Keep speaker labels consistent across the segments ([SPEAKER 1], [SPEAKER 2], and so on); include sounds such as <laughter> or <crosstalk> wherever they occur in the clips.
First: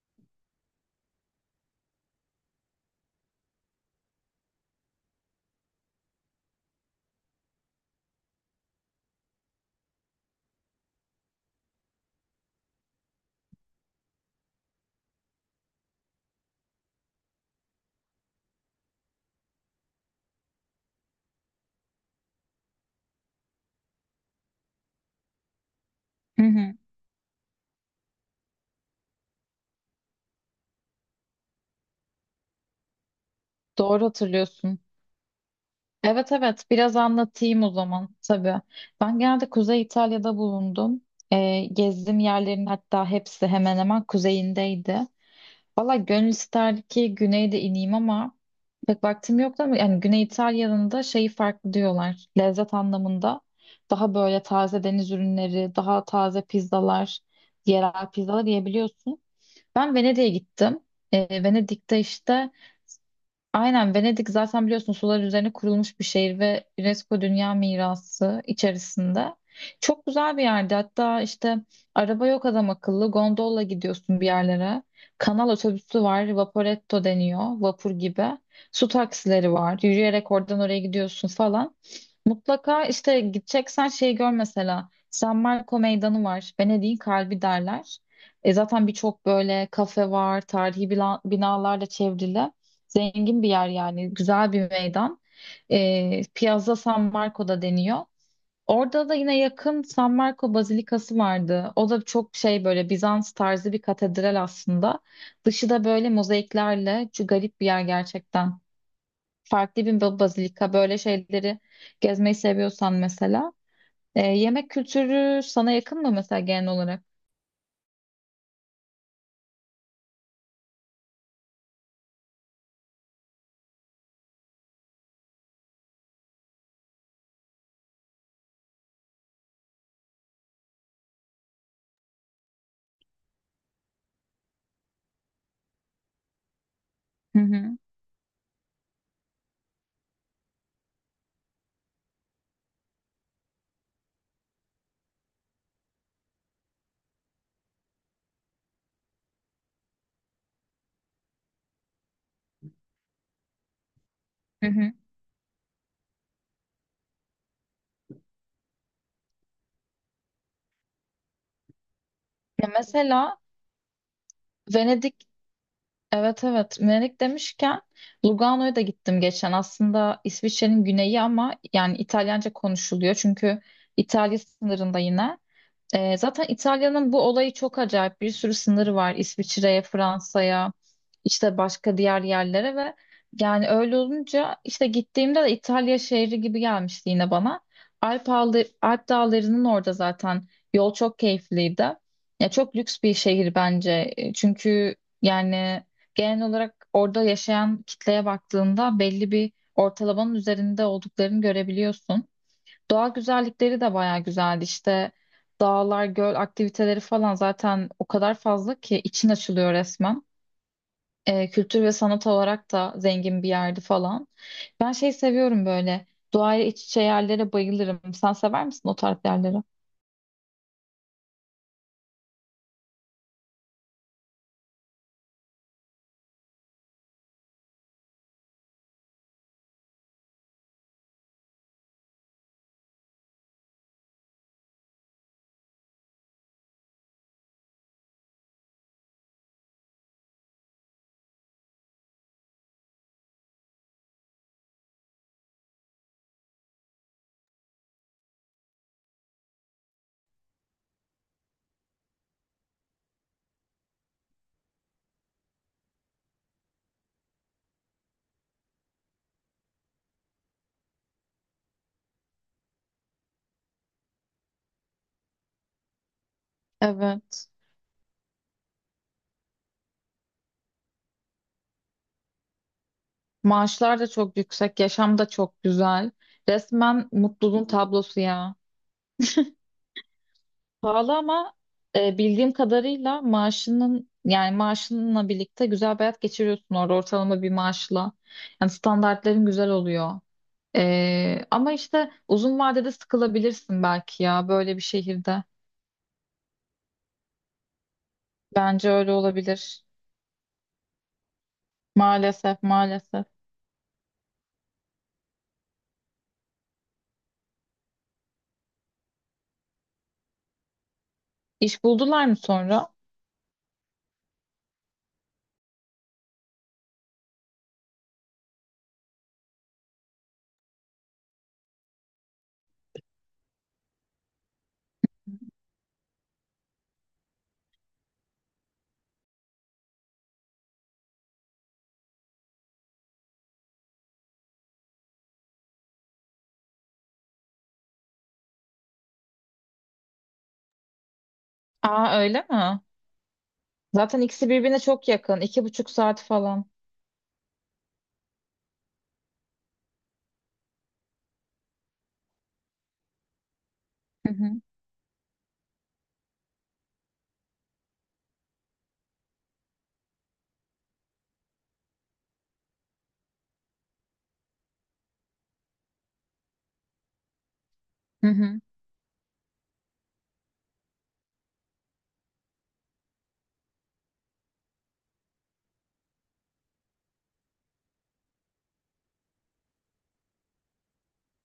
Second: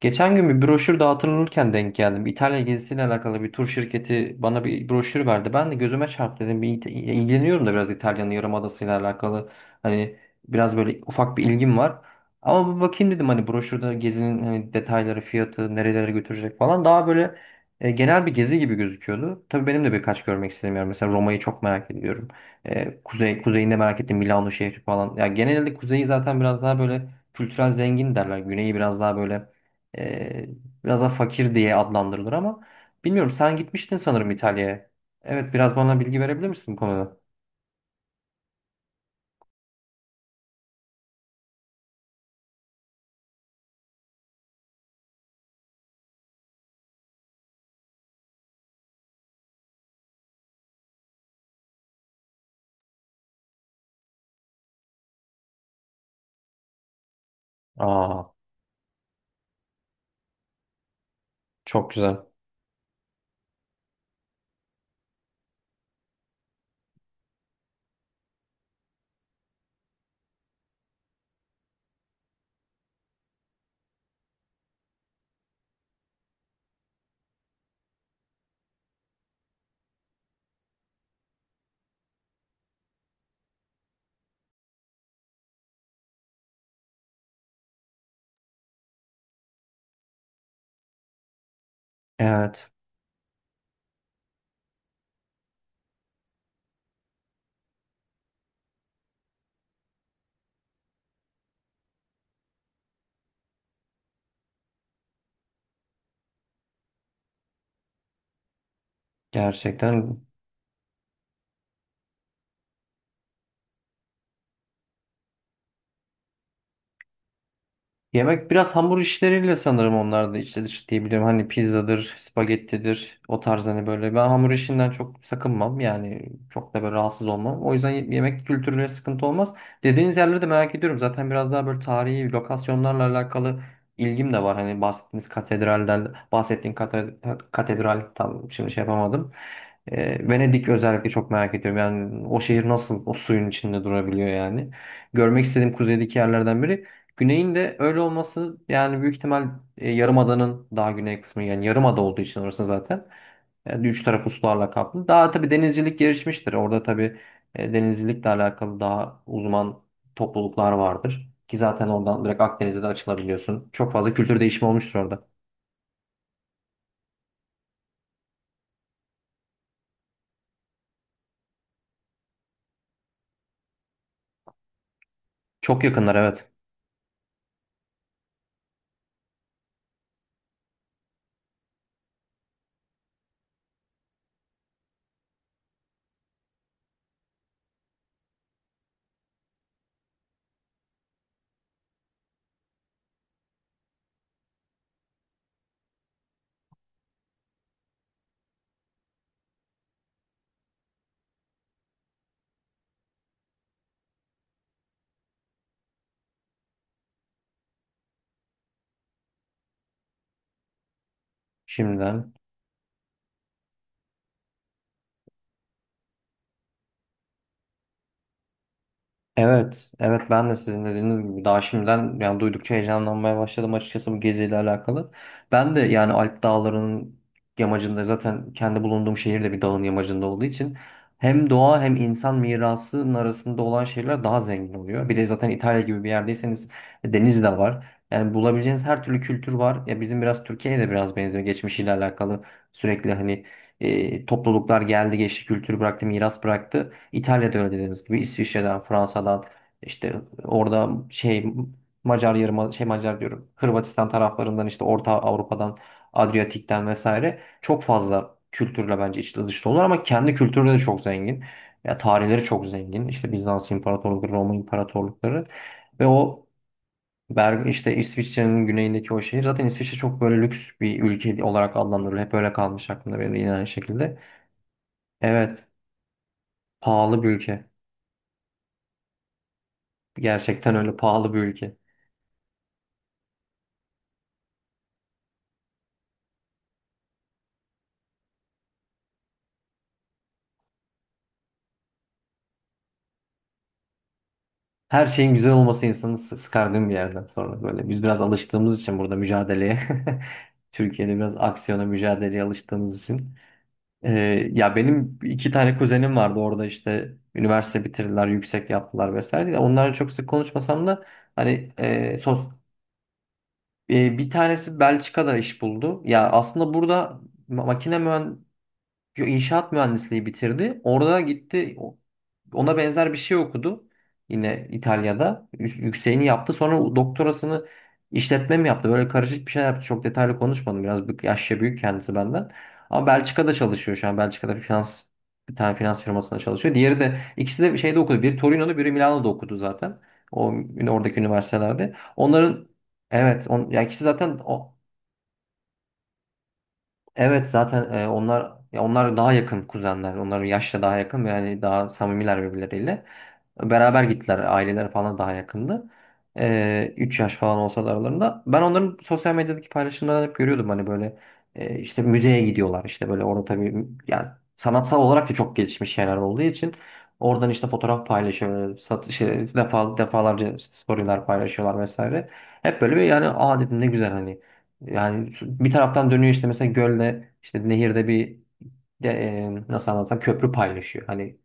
[SPEAKER 1] Geçen gün bir broşür dağıtılırken denk geldim. İtalya gezisiyle alakalı bir tur şirketi bana bir broşür verdi. Ben de gözüme çarptı dedim. İlgileniyorum da biraz İtalya'nın Yarımadası'yla alakalı. Hani biraz böyle ufak bir ilgim var. Ama bir bakayım dedim hani broşürde gezinin hani detayları, fiyatı, nerelere götürecek falan. Daha böyle genel bir gezi gibi gözüküyordu. Tabii benim de birkaç görmek istediğim yer. Mesela Roma'yı çok merak ediyorum. Kuzey, kuzeyinde merak ettim Milano şehri falan. Ya genelde kuzeyi zaten
[SPEAKER 2] Hı
[SPEAKER 1] biraz
[SPEAKER 2] hı,
[SPEAKER 1] daha böyle kültürel zengin derler. Güneyi biraz daha böyle ee, biraz da fakir diye adlandırılır ama bilmiyorum sen gitmiştin
[SPEAKER 2] doğru
[SPEAKER 1] sanırım
[SPEAKER 2] hatırlıyorsun.
[SPEAKER 1] İtalya'ya. Evet, biraz bana bilgi
[SPEAKER 2] Evet
[SPEAKER 1] verebilir
[SPEAKER 2] evet,
[SPEAKER 1] misin bu
[SPEAKER 2] biraz
[SPEAKER 1] konuda?
[SPEAKER 2] anlatayım o zaman tabii. Ben genelde Kuzey İtalya'da bulundum. Gezdiğim yerlerin hatta hepsi hemen hemen kuzeyindeydi. Valla gönül isterdi ki güneyde ineyim ama pek vaktim yoktu, ama yani Güney İtalya'nın da şeyi farklı diyorlar. Lezzet anlamında daha böyle taze deniz ürünleri, daha taze pizzalar, yerel
[SPEAKER 1] Aa,
[SPEAKER 2] pizzalar yiyebiliyorsun. Ben Venedik'e gittim.
[SPEAKER 1] çok
[SPEAKER 2] Venedik'te
[SPEAKER 1] güzel.
[SPEAKER 2] işte aynen, Venedik zaten biliyorsun sular üzerine kurulmuş bir şehir ve UNESCO Dünya Mirası içerisinde. Çok güzel bir yerdi. Hatta işte araba yok adam akıllı. Gondolla gidiyorsun bir yerlere. Kanal otobüsü var. Vaporetto deniyor. Vapur gibi. Su taksileri var. Yürüyerek oradan oraya gidiyorsun falan. Mutlaka işte gideceksen şeyi gör mesela. San Marco Meydanı var. Venedik'in kalbi derler. E zaten birçok böyle kafe var. Tarihi binalarla çevrili.
[SPEAKER 1] Evet,
[SPEAKER 2] Zengin bir yer yani. Güzel bir meydan. E, Piazza San Marco'da deniyor. Orada da yine yakın San Marco Bazilikası vardı. O da çok şey, böyle Bizans tarzı bir katedral aslında. Dışı da böyle mozaiklerle. Şu garip bir yer gerçekten, farklı bir
[SPEAKER 1] gerçekten.
[SPEAKER 2] bazilika, böyle şeyleri gezmeyi seviyorsan mesela. E, yemek kültürü sana yakın mı mesela genel olarak?
[SPEAKER 1] Yemek biraz hamur işleriyle sanırım, onlar da içli dışlı diyebilirim. Hani pizzadır, spagettidir o tarz hani böyle. Ben hamur işinden çok sakınmam yani, çok da böyle rahatsız olmam. O yüzden yemek kültürüyle sıkıntı olmaz. Dediğiniz yerleri de merak ediyorum. Zaten biraz daha böyle tarihi lokasyonlarla alakalı ilgim de var. Hani bahsettiğiniz katedralden,
[SPEAKER 2] Hı hı.
[SPEAKER 1] katedral tam şimdi şey yapamadım. Venedik özellikle çok merak ediyorum. Yani o şehir nasıl o suyun içinde durabiliyor yani. Görmek istediğim kuzeydeki yerlerden biri. Güney'in de öyle olması yani, büyük ihtimal Yarımada'nın daha güney kısmı, yani Yarımada olduğu için orası zaten yani üç tarafı
[SPEAKER 2] Hı
[SPEAKER 1] sularla
[SPEAKER 2] hı.
[SPEAKER 1] kaplı. Daha tabii denizcilik gelişmiştir. Orada tabii denizcilikle alakalı daha uzman topluluklar vardır. Ki zaten oradan direkt
[SPEAKER 2] Ya
[SPEAKER 1] Akdeniz'e de
[SPEAKER 2] mesela
[SPEAKER 1] açılabiliyorsun. Çok fazla kültür değişimi olmuştur
[SPEAKER 2] Venedik,
[SPEAKER 1] orada.
[SPEAKER 2] evet evet, Venedik demişken Lugano'ya da gittim geçen. Aslında İsviçre'nin güneyi ama yani İtalyanca konuşuluyor. Çünkü İtalya sınırında yine.
[SPEAKER 1] Çok yakınlar,
[SPEAKER 2] Zaten
[SPEAKER 1] evet.
[SPEAKER 2] İtalya'nın bu olayı çok acayip. Bir sürü sınırı var İsviçre'ye, Fransa'ya, işte başka diğer yerlere, ve yani öyle olunca işte gittiğimde de İtalya şehri gibi gelmişti yine bana. Alp dağlarının orada zaten yol çok keyifliydi. Ya çok lüks bir şehir bence. E, çünkü yani genel olarak orada yaşayan kitleye baktığında belli bir ortalamanın üzerinde olduklarını görebiliyorsun. Doğa güzellikleri de bayağı güzeldi. İşte dağlar, göl aktiviteleri falan zaten o kadar fazla ki için açılıyor resmen. Kültür ve sanat
[SPEAKER 1] Şimdiden.
[SPEAKER 2] olarak da zengin bir yerdi falan. Ben şey seviyorum böyle. Doğayla iç içe yerlere bayılırım. Sen sever misin o tarz yerleri?
[SPEAKER 1] Evet, evet, ben de sizin dediğiniz gibi daha şimdiden yani duydukça heyecanlanmaya başladım açıkçası bu geziyle alakalı. Ben de yani Alp Dağları'nın yamacında, zaten kendi bulunduğum şehir de bir dağın yamacında olduğu için hem doğa hem insan mirasının arasında olan şeyler daha zengin oluyor. Bir de zaten İtalya gibi bir yerdeyseniz deniz de var. Yani bulabileceğiniz her türlü kültür var. Ya bizim biraz Türkiye'ye de biraz benziyor geçmişiyle alakalı. Sürekli hani topluluklar geldi geçti, kültür bıraktı, miras bıraktı. İtalya'da öyle dediğimiz gibi İsviçre'den, Fransa'dan, işte orada şey, Macar yarım şey, Macar diyorum. Hırvatistan taraflarından, işte Orta Avrupa'dan, Adriyatik'ten vesaire çok fazla kültürle bence içli dışlı olur ama kendi kültürü de çok zengin. Ya tarihleri çok zengin. İşte Bizans İmparatorlukları, Roma İmparatorlukları ve o
[SPEAKER 2] Evet.
[SPEAKER 1] Berg, işte İsviçre'nin güneyindeki o şehir, zaten İsviçre çok böyle lüks bir ülke olarak adlandırılıyor. Hep öyle kalmış aklımda benim, yine aynı
[SPEAKER 2] Maaşlar da
[SPEAKER 1] şekilde.
[SPEAKER 2] çok yüksek, yaşam da çok
[SPEAKER 1] Evet,
[SPEAKER 2] güzel. Resmen
[SPEAKER 1] pahalı bir
[SPEAKER 2] mutluluğun
[SPEAKER 1] ülke.
[SPEAKER 2] tablosu ya.
[SPEAKER 1] Gerçekten öyle
[SPEAKER 2] Pahalı
[SPEAKER 1] pahalı bir
[SPEAKER 2] ama
[SPEAKER 1] ülke.
[SPEAKER 2] bildiğim kadarıyla maaşının, yani maaşınla birlikte güzel bir hayat geçiriyorsun orada ortalama bir maaşla. Yani standartların güzel oluyor. E, ama işte uzun vadede sıkılabilirsin belki ya böyle bir
[SPEAKER 1] Her şeyin
[SPEAKER 2] şehirde.
[SPEAKER 1] güzel olması insanı sıkardığım bir yerden sonra böyle. Biz biraz alıştığımız
[SPEAKER 2] Bence
[SPEAKER 1] için
[SPEAKER 2] öyle
[SPEAKER 1] burada mücadeleye.
[SPEAKER 2] olabilir.
[SPEAKER 1] <laughs> Türkiye'de biraz aksiyona, mücadeleye
[SPEAKER 2] Maalesef
[SPEAKER 1] alıştığımız
[SPEAKER 2] maalesef.
[SPEAKER 1] için. Ya benim iki tane kuzenim vardı orada, işte üniversite bitirdiler, yüksek yaptılar vesaire. Ya onlarla çok sık konuşmasam da hani
[SPEAKER 2] İş buldular mı sonra?
[SPEAKER 1] bir tanesi Belçika'da iş buldu. Ya aslında burada makine mühendisliği, inşaat mühendisliği bitirdi. Orada gitti ona benzer bir şey okudu. Yine İtalya'da. Yükseğini yaptı. Sonra doktorasını işletme mi yaptı? Böyle karışık bir şey yaptı. Çok detaylı konuşmadım. Yaşça büyük kendisi benden. Ama Belçika'da çalışıyor şu an. Belçika'da bir tane finans firmasında çalışıyor. Diğeri de, ikisi de şeyde okudu. Biri Torino'da, biri Milano'da okudu zaten. O Oradaki üniversitelerde.
[SPEAKER 2] Aa, öyle
[SPEAKER 1] Onların
[SPEAKER 2] mi?
[SPEAKER 1] evet, on, ya ikisi
[SPEAKER 2] Zaten
[SPEAKER 1] zaten
[SPEAKER 2] ikisi
[SPEAKER 1] o
[SPEAKER 2] birbirine çok yakın. 2,5 saat falan.
[SPEAKER 1] evet zaten e, onlar ya onlar daha yakın kuzenler. Onların yaşça daha yakın ve yani daha samimiler birbirleriyle. Beraber
[SPEAKER 2] Hı
[SPEAKER 1] gittiler.
[SPEAKER 2] hı.
[SPEAKER 1] Aileler falan daha yakındı. 3 yaş falan olsa da aralarında. Ben onların sosyal medyadaki paylaşımlarını hep görüyordum. Hani böyle işte müzeye gidiyorlar, işte böyle orada tabii yani sanatsal olarak da çok gelişmiş şeyler olduğu için oradan işte fotoğraf
[SPEAKER 2] Hı hı.
[SPEAKER 1] paylaşıyorlar. Satış, şey, defa, defalarca işte storyler paylaşıyorlar vesaire. Hep böyle bir yani aa dedim ne güzel hani. Yani bir taraftan dönüyor işte, mesela gölde, işte nehirde nasıl anlatsam köprü paylaşıyor. Hani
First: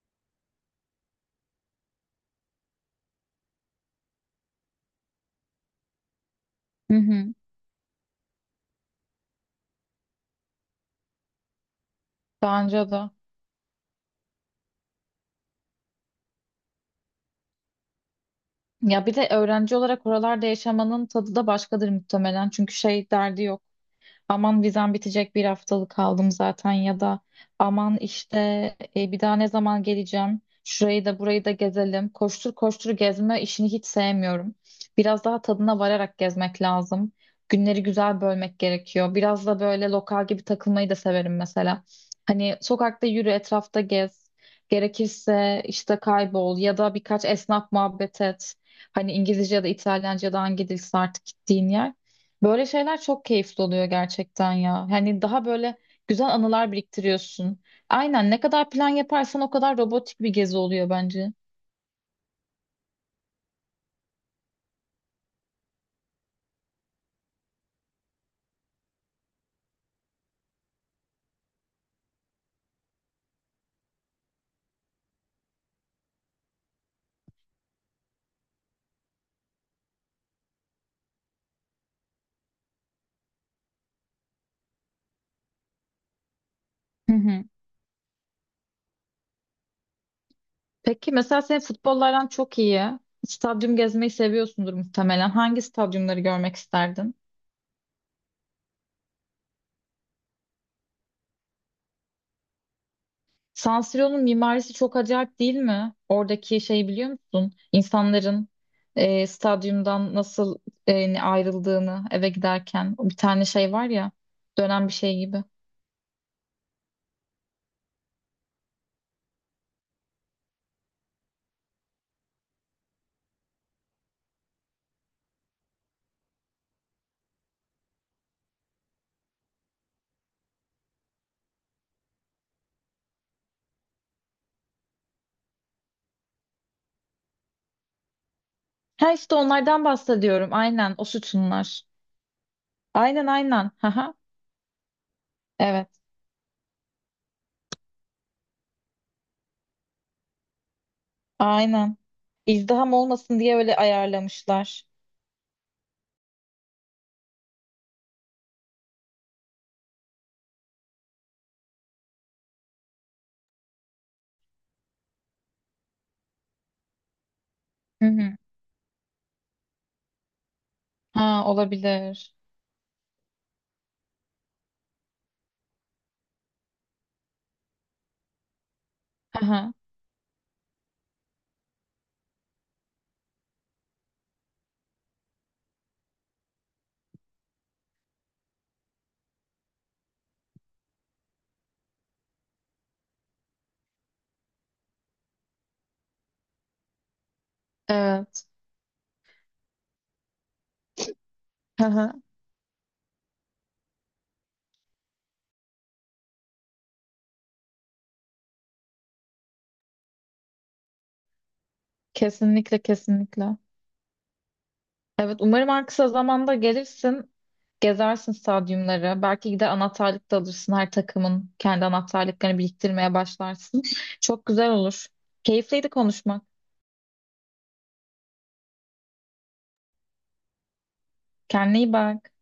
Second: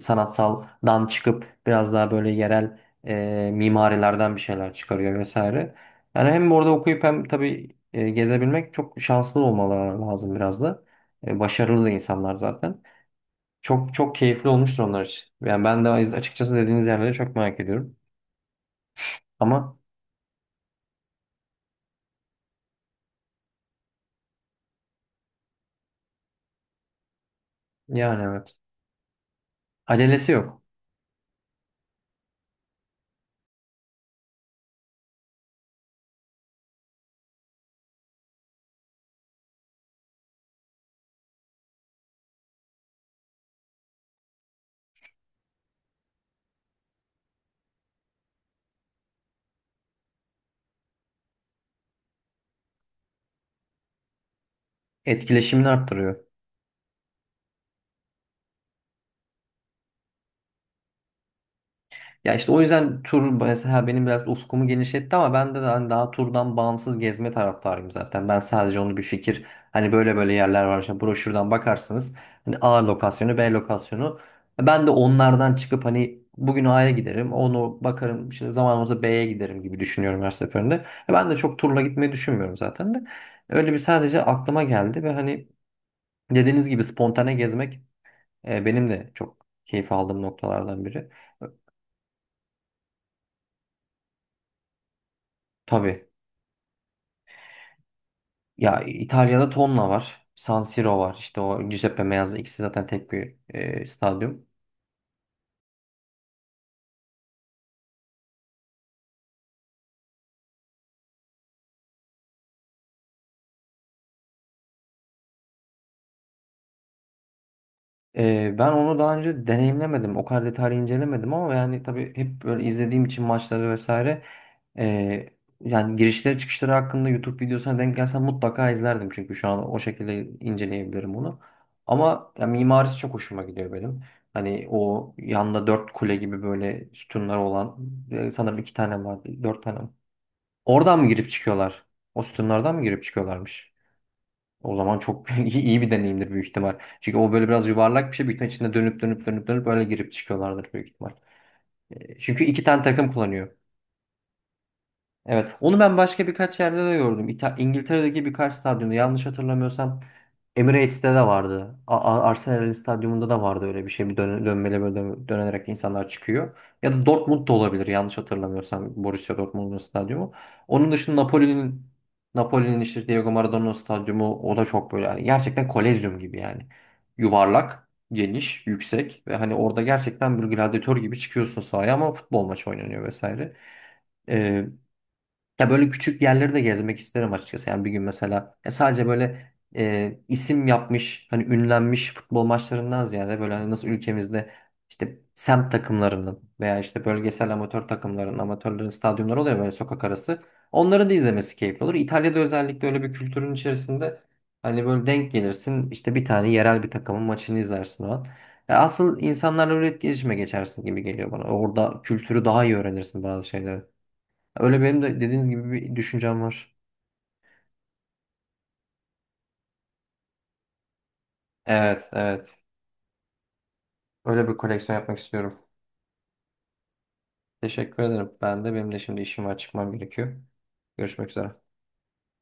[SPEAKER 1] sanatsaldan çıkıp biraz daha böyle yerel mimarilerden bir şeyler çıkarıyor vesaire. Yani hem orada
[SPEAKER 2] Hı
[SPEAKER 1] okuyup hem
[SPEAKER 2] hı.
[SPEAKER 1] tabii gezebilmek, çok şanslı olmaları lazım biraz da. Başarılı da insanlar zaten.
[SPEAKER 2] Bence de.
[SPEAKER 1] Çok çok keyifli olmuştur onlar için. Yani ben de açıkçası dediğiniz yerleri çok merak ediyorum.
[SPEAKER 2] Ya bir de öğrenci
[SPEAKER 1] Ama
[SPEAKER 2] olarak oralarda yaşamanın tadı da başkadır muhtemelen. Çünkü şey derdi yok, aman vizem bitecek bir haftalık kaldım zaten, ya da aman
[SPEAKER 1] yani
[SPEAKER 2] işte
[SPEAKER 1] evet.
[SPEAKER 2] bir daha ne zaman
[SPEAKER 1] Acelesi
[SPEAKER 2] geleceğim
[SPEAKER 1] yok.
[SPEAKER 2] şurayı da burayı da gezelim, koştur koştur gezme işini hiç sevmiyorum, biraz daha tadına vararak gezmek lazım. Günleri güzel bölmek gerekiyor, biraz da böyle lokal gibi takılmayı da severim mesela. Hani sokakta yürü, etrafta gez, gerekirse işte kaybol ya da birkaç esnaf muhabbet et. Hani İngilizce ya da İtalyanca ya da hangi dilse artık gittiğin yer. Böyle şeyler çok keyifli oluyor gerçekten ya. Hani daha
[SPEAKER 1] Etkileşimini
[SPEAKER 2] böyle
[SPEAKER 1] arttırıyor.
[SPEAKER 2] güzel anılar biriktiriyorsun. Aynen, ne kadar plan yaparsan o kadar robotik bir gezi oluyor bence.
[SPEAKER 1] Ya işte o yüzden tur mesela benim biraz ufkumu genişletti ama ben de hani daha turdan bağımsız gezme taraftarıyım zaten. Ben sadece onu bir fikir, hani böyle böyle yerler var işte, broşürden bakarsınız. Hani A lokasyonu, B lokasyonu. Ben de onlardan çıkıp hani bugün A'ya giderim, onu bakarım, işte zaman olursa B'ye giderim gibi düşünüyorum her seferinde. E, ben de çok turla gitmeyi düşünmüyorum zaten de. Öyle bir sadece aklıma geldi ve hani dediğiniz gibi
[SPEAKER 2] Hı
[SPEAKER 1] spontane
[SPEAKER 2] hı.
[SPEAKER 1] gezmek benim de çok keyif aldığım noktalardan biri.
[SPEAKER 2] Peki mesela senin futbollardan çok iyi. Stadyum gezmeyi seviyorsundur muhtemelen. Hangi
[SPEAKER 1] Tabii.
[SPEAKER 2] stadyumları görmek isterdin?
[SPEAKER 1] Ya İtalya'da tonla var. San Siro var. İşte o Giuseppe Meazza, ikisi zaten tek bir
[SPEAKER 2] San Siro'nun
[SPEAKER 1] stadyum.
[SPEAKER 2] mimarisi çok acayip değil mi? Oradaki şeyi biliyor musun? İnsanların stadyumdan nasıl ayrıldığını eve giderken. Bir tane şey var ya, dönen bir şey gibi.
[SPEAKER 1] Ben onu daha önce deneyimlemedim. O kadar detaylı incelemedim ama yani tabii hep böyle izlediğim için maçları vesaire, e, yani girişleri çıkışları hakkında YouTube videosuna denk gelsem mutlaka izlerdim. Çünkü şu an o şekilde inceleyebilirim onu. Ama ya, mimarisi çok hoşuma gidiyor benim. Hani o yanda dört kule gibi böyle sütunlar olan sanırım iki tane
[SPEAKER 2] Ha işte
[SPEAKER 1] vardı. Dört tane.
[SPEAKER 2] onlardan bahsediyorum. Aynen,
[SPEAKER 1] Oradan
[SPEAKER 2] o
[SPEAKER 1] mı girip
[SPEAKER 2] sütunlar.
[SPEAKER 1] çıkıyorlar? O sütunlardan mı girip
[SPEAKER 2] Aynen aynen.
[SPEAKER 1] çıkıyorlarmış?
[SPEAKER 2] Haha.
[SPEAKER 1] O zaman çok <laughs> iyi,
[SPEAKER 2] Evet.
[SPEAKER 1] bir deneyimdir büyük ihtimal. Çünkü o böyle biraz yuvarlak bir şey. Büyük ihtimal içinde dönüp öyle girip çıkıyorlardır büyük ihtimal.
[SPEAKER 2] Aynen.
[SPEAKER 1] Çünkü iki tane
[SPEAKER 2] İzdiham
[SPEAKER 1] takım
[SPEAKER 2] olmasın
[SPEAKER 1] kullanıyor.
[SPEAKER 2] diye öyle ayarlamışlar.
[SPEAKER 1] Evet. Onu ben başka birkaç yerde de gördüm. İngiltere'deki birkaç stadyumda, yanlış hatırlamıyorsam Emirates'te de vardı. Arsenal'in stadyumunda da vardı öyle bir şey. Bir dön dönmeli, böyle dönerek insanlar çıkıyor. Ya da Dortmund'da olabilir,
[SPEAKER 2] Hı
[SPEAKER 1] yanlış
[SPEAKER 2] hı.
[SPEAKER 1] hatırlamıyorsam Borussia Dortmund'un stadyumu. Onun dışında
[SPEAKER 2] Ha, olabilir.
[SPEAKER 1] Napoli'nin işte Diego Maradona'nın stadyumu, o da çok böyle yani gerçekten kolezyum gibi yani. Yuvarlak, geniş, yüksek ve hani
[SPEAKER 2] Haha.
[SPEAKER 1] orada gerçekten bir gladyatör gibi çıkıyorsun sahaya ama futbol maçı oynanıyor vesaire. Ya böyle küçük yerleri de gezmek isterim açıkçası. Yani bir gün mesela sadece böyle isim yapmış, hani ünlenmiş futbol maçlarından ziyade, böyle hani nasıl ülkemizde işte semt takımlarının veya işte bölgesel amatör takımların,
[SPEAKER 2] Evet.
[SPEAKER 1] amatörlerin stadyumları oluyor böyle sokak arası. Onların da izlemesi keyifli olur.
[SPEAKER 2] Haha.
[SPEAKER 1] İtalya'da özellikle öyle bir kültürün içerisinde hani böyle denk gelirsin, işte bir tane yerel bir takımın maçını izlersin o an. Asıl insanlarla öyle etkileşime geçersin gibi geliyor bana. Orada kültürü daha iyi
[SPEAKER 2] Kesinlikle
[SPEAKER 1] öğrenirsin bazı
[SPEAKER 2] kesinlikle.
[SPEAKER 1] şeyleri. Öyle benim de
[SPEAKER 2] Evet,
[SPEAKER 1] dediğiniz
[SPEAKER 2] umarım
[SPEAKER 1] gibi
[SPEAKER 2] en
[SPEAKER 1] bir
[SPEAKER 2] kısa
[SPEAKER 1] düşüncem
[SPEAKER 2] zamanda
[SPEAKER 1] var.
[SPEAKER 2] gelirsin. Gezersin stadyumları. Belki de anahtarlık da alırsın. Her takımın kendi
[SPEAKER 1] Evet, evet.
[SPEAKER 2] anahtarlıklarını biriktirmeye başlarsın. Çok
[SPEAKER 1] Öyle bir
[SPEAKER 2] güzel
[SPEAKER 1] koleksiyon
[SPEAKER 2] olur.
[SPEAKER 1] yapmak istiyorum.
[SPEAKER 2] Keyifliydi konuşmak.
[SPEAKER 1] Teşekkür ederim. Ben de, benim de şimdi işim var, çıkmam gerekiyor. Görüşmek üzere.
[SPEAKER 2] Kendine iyi bak.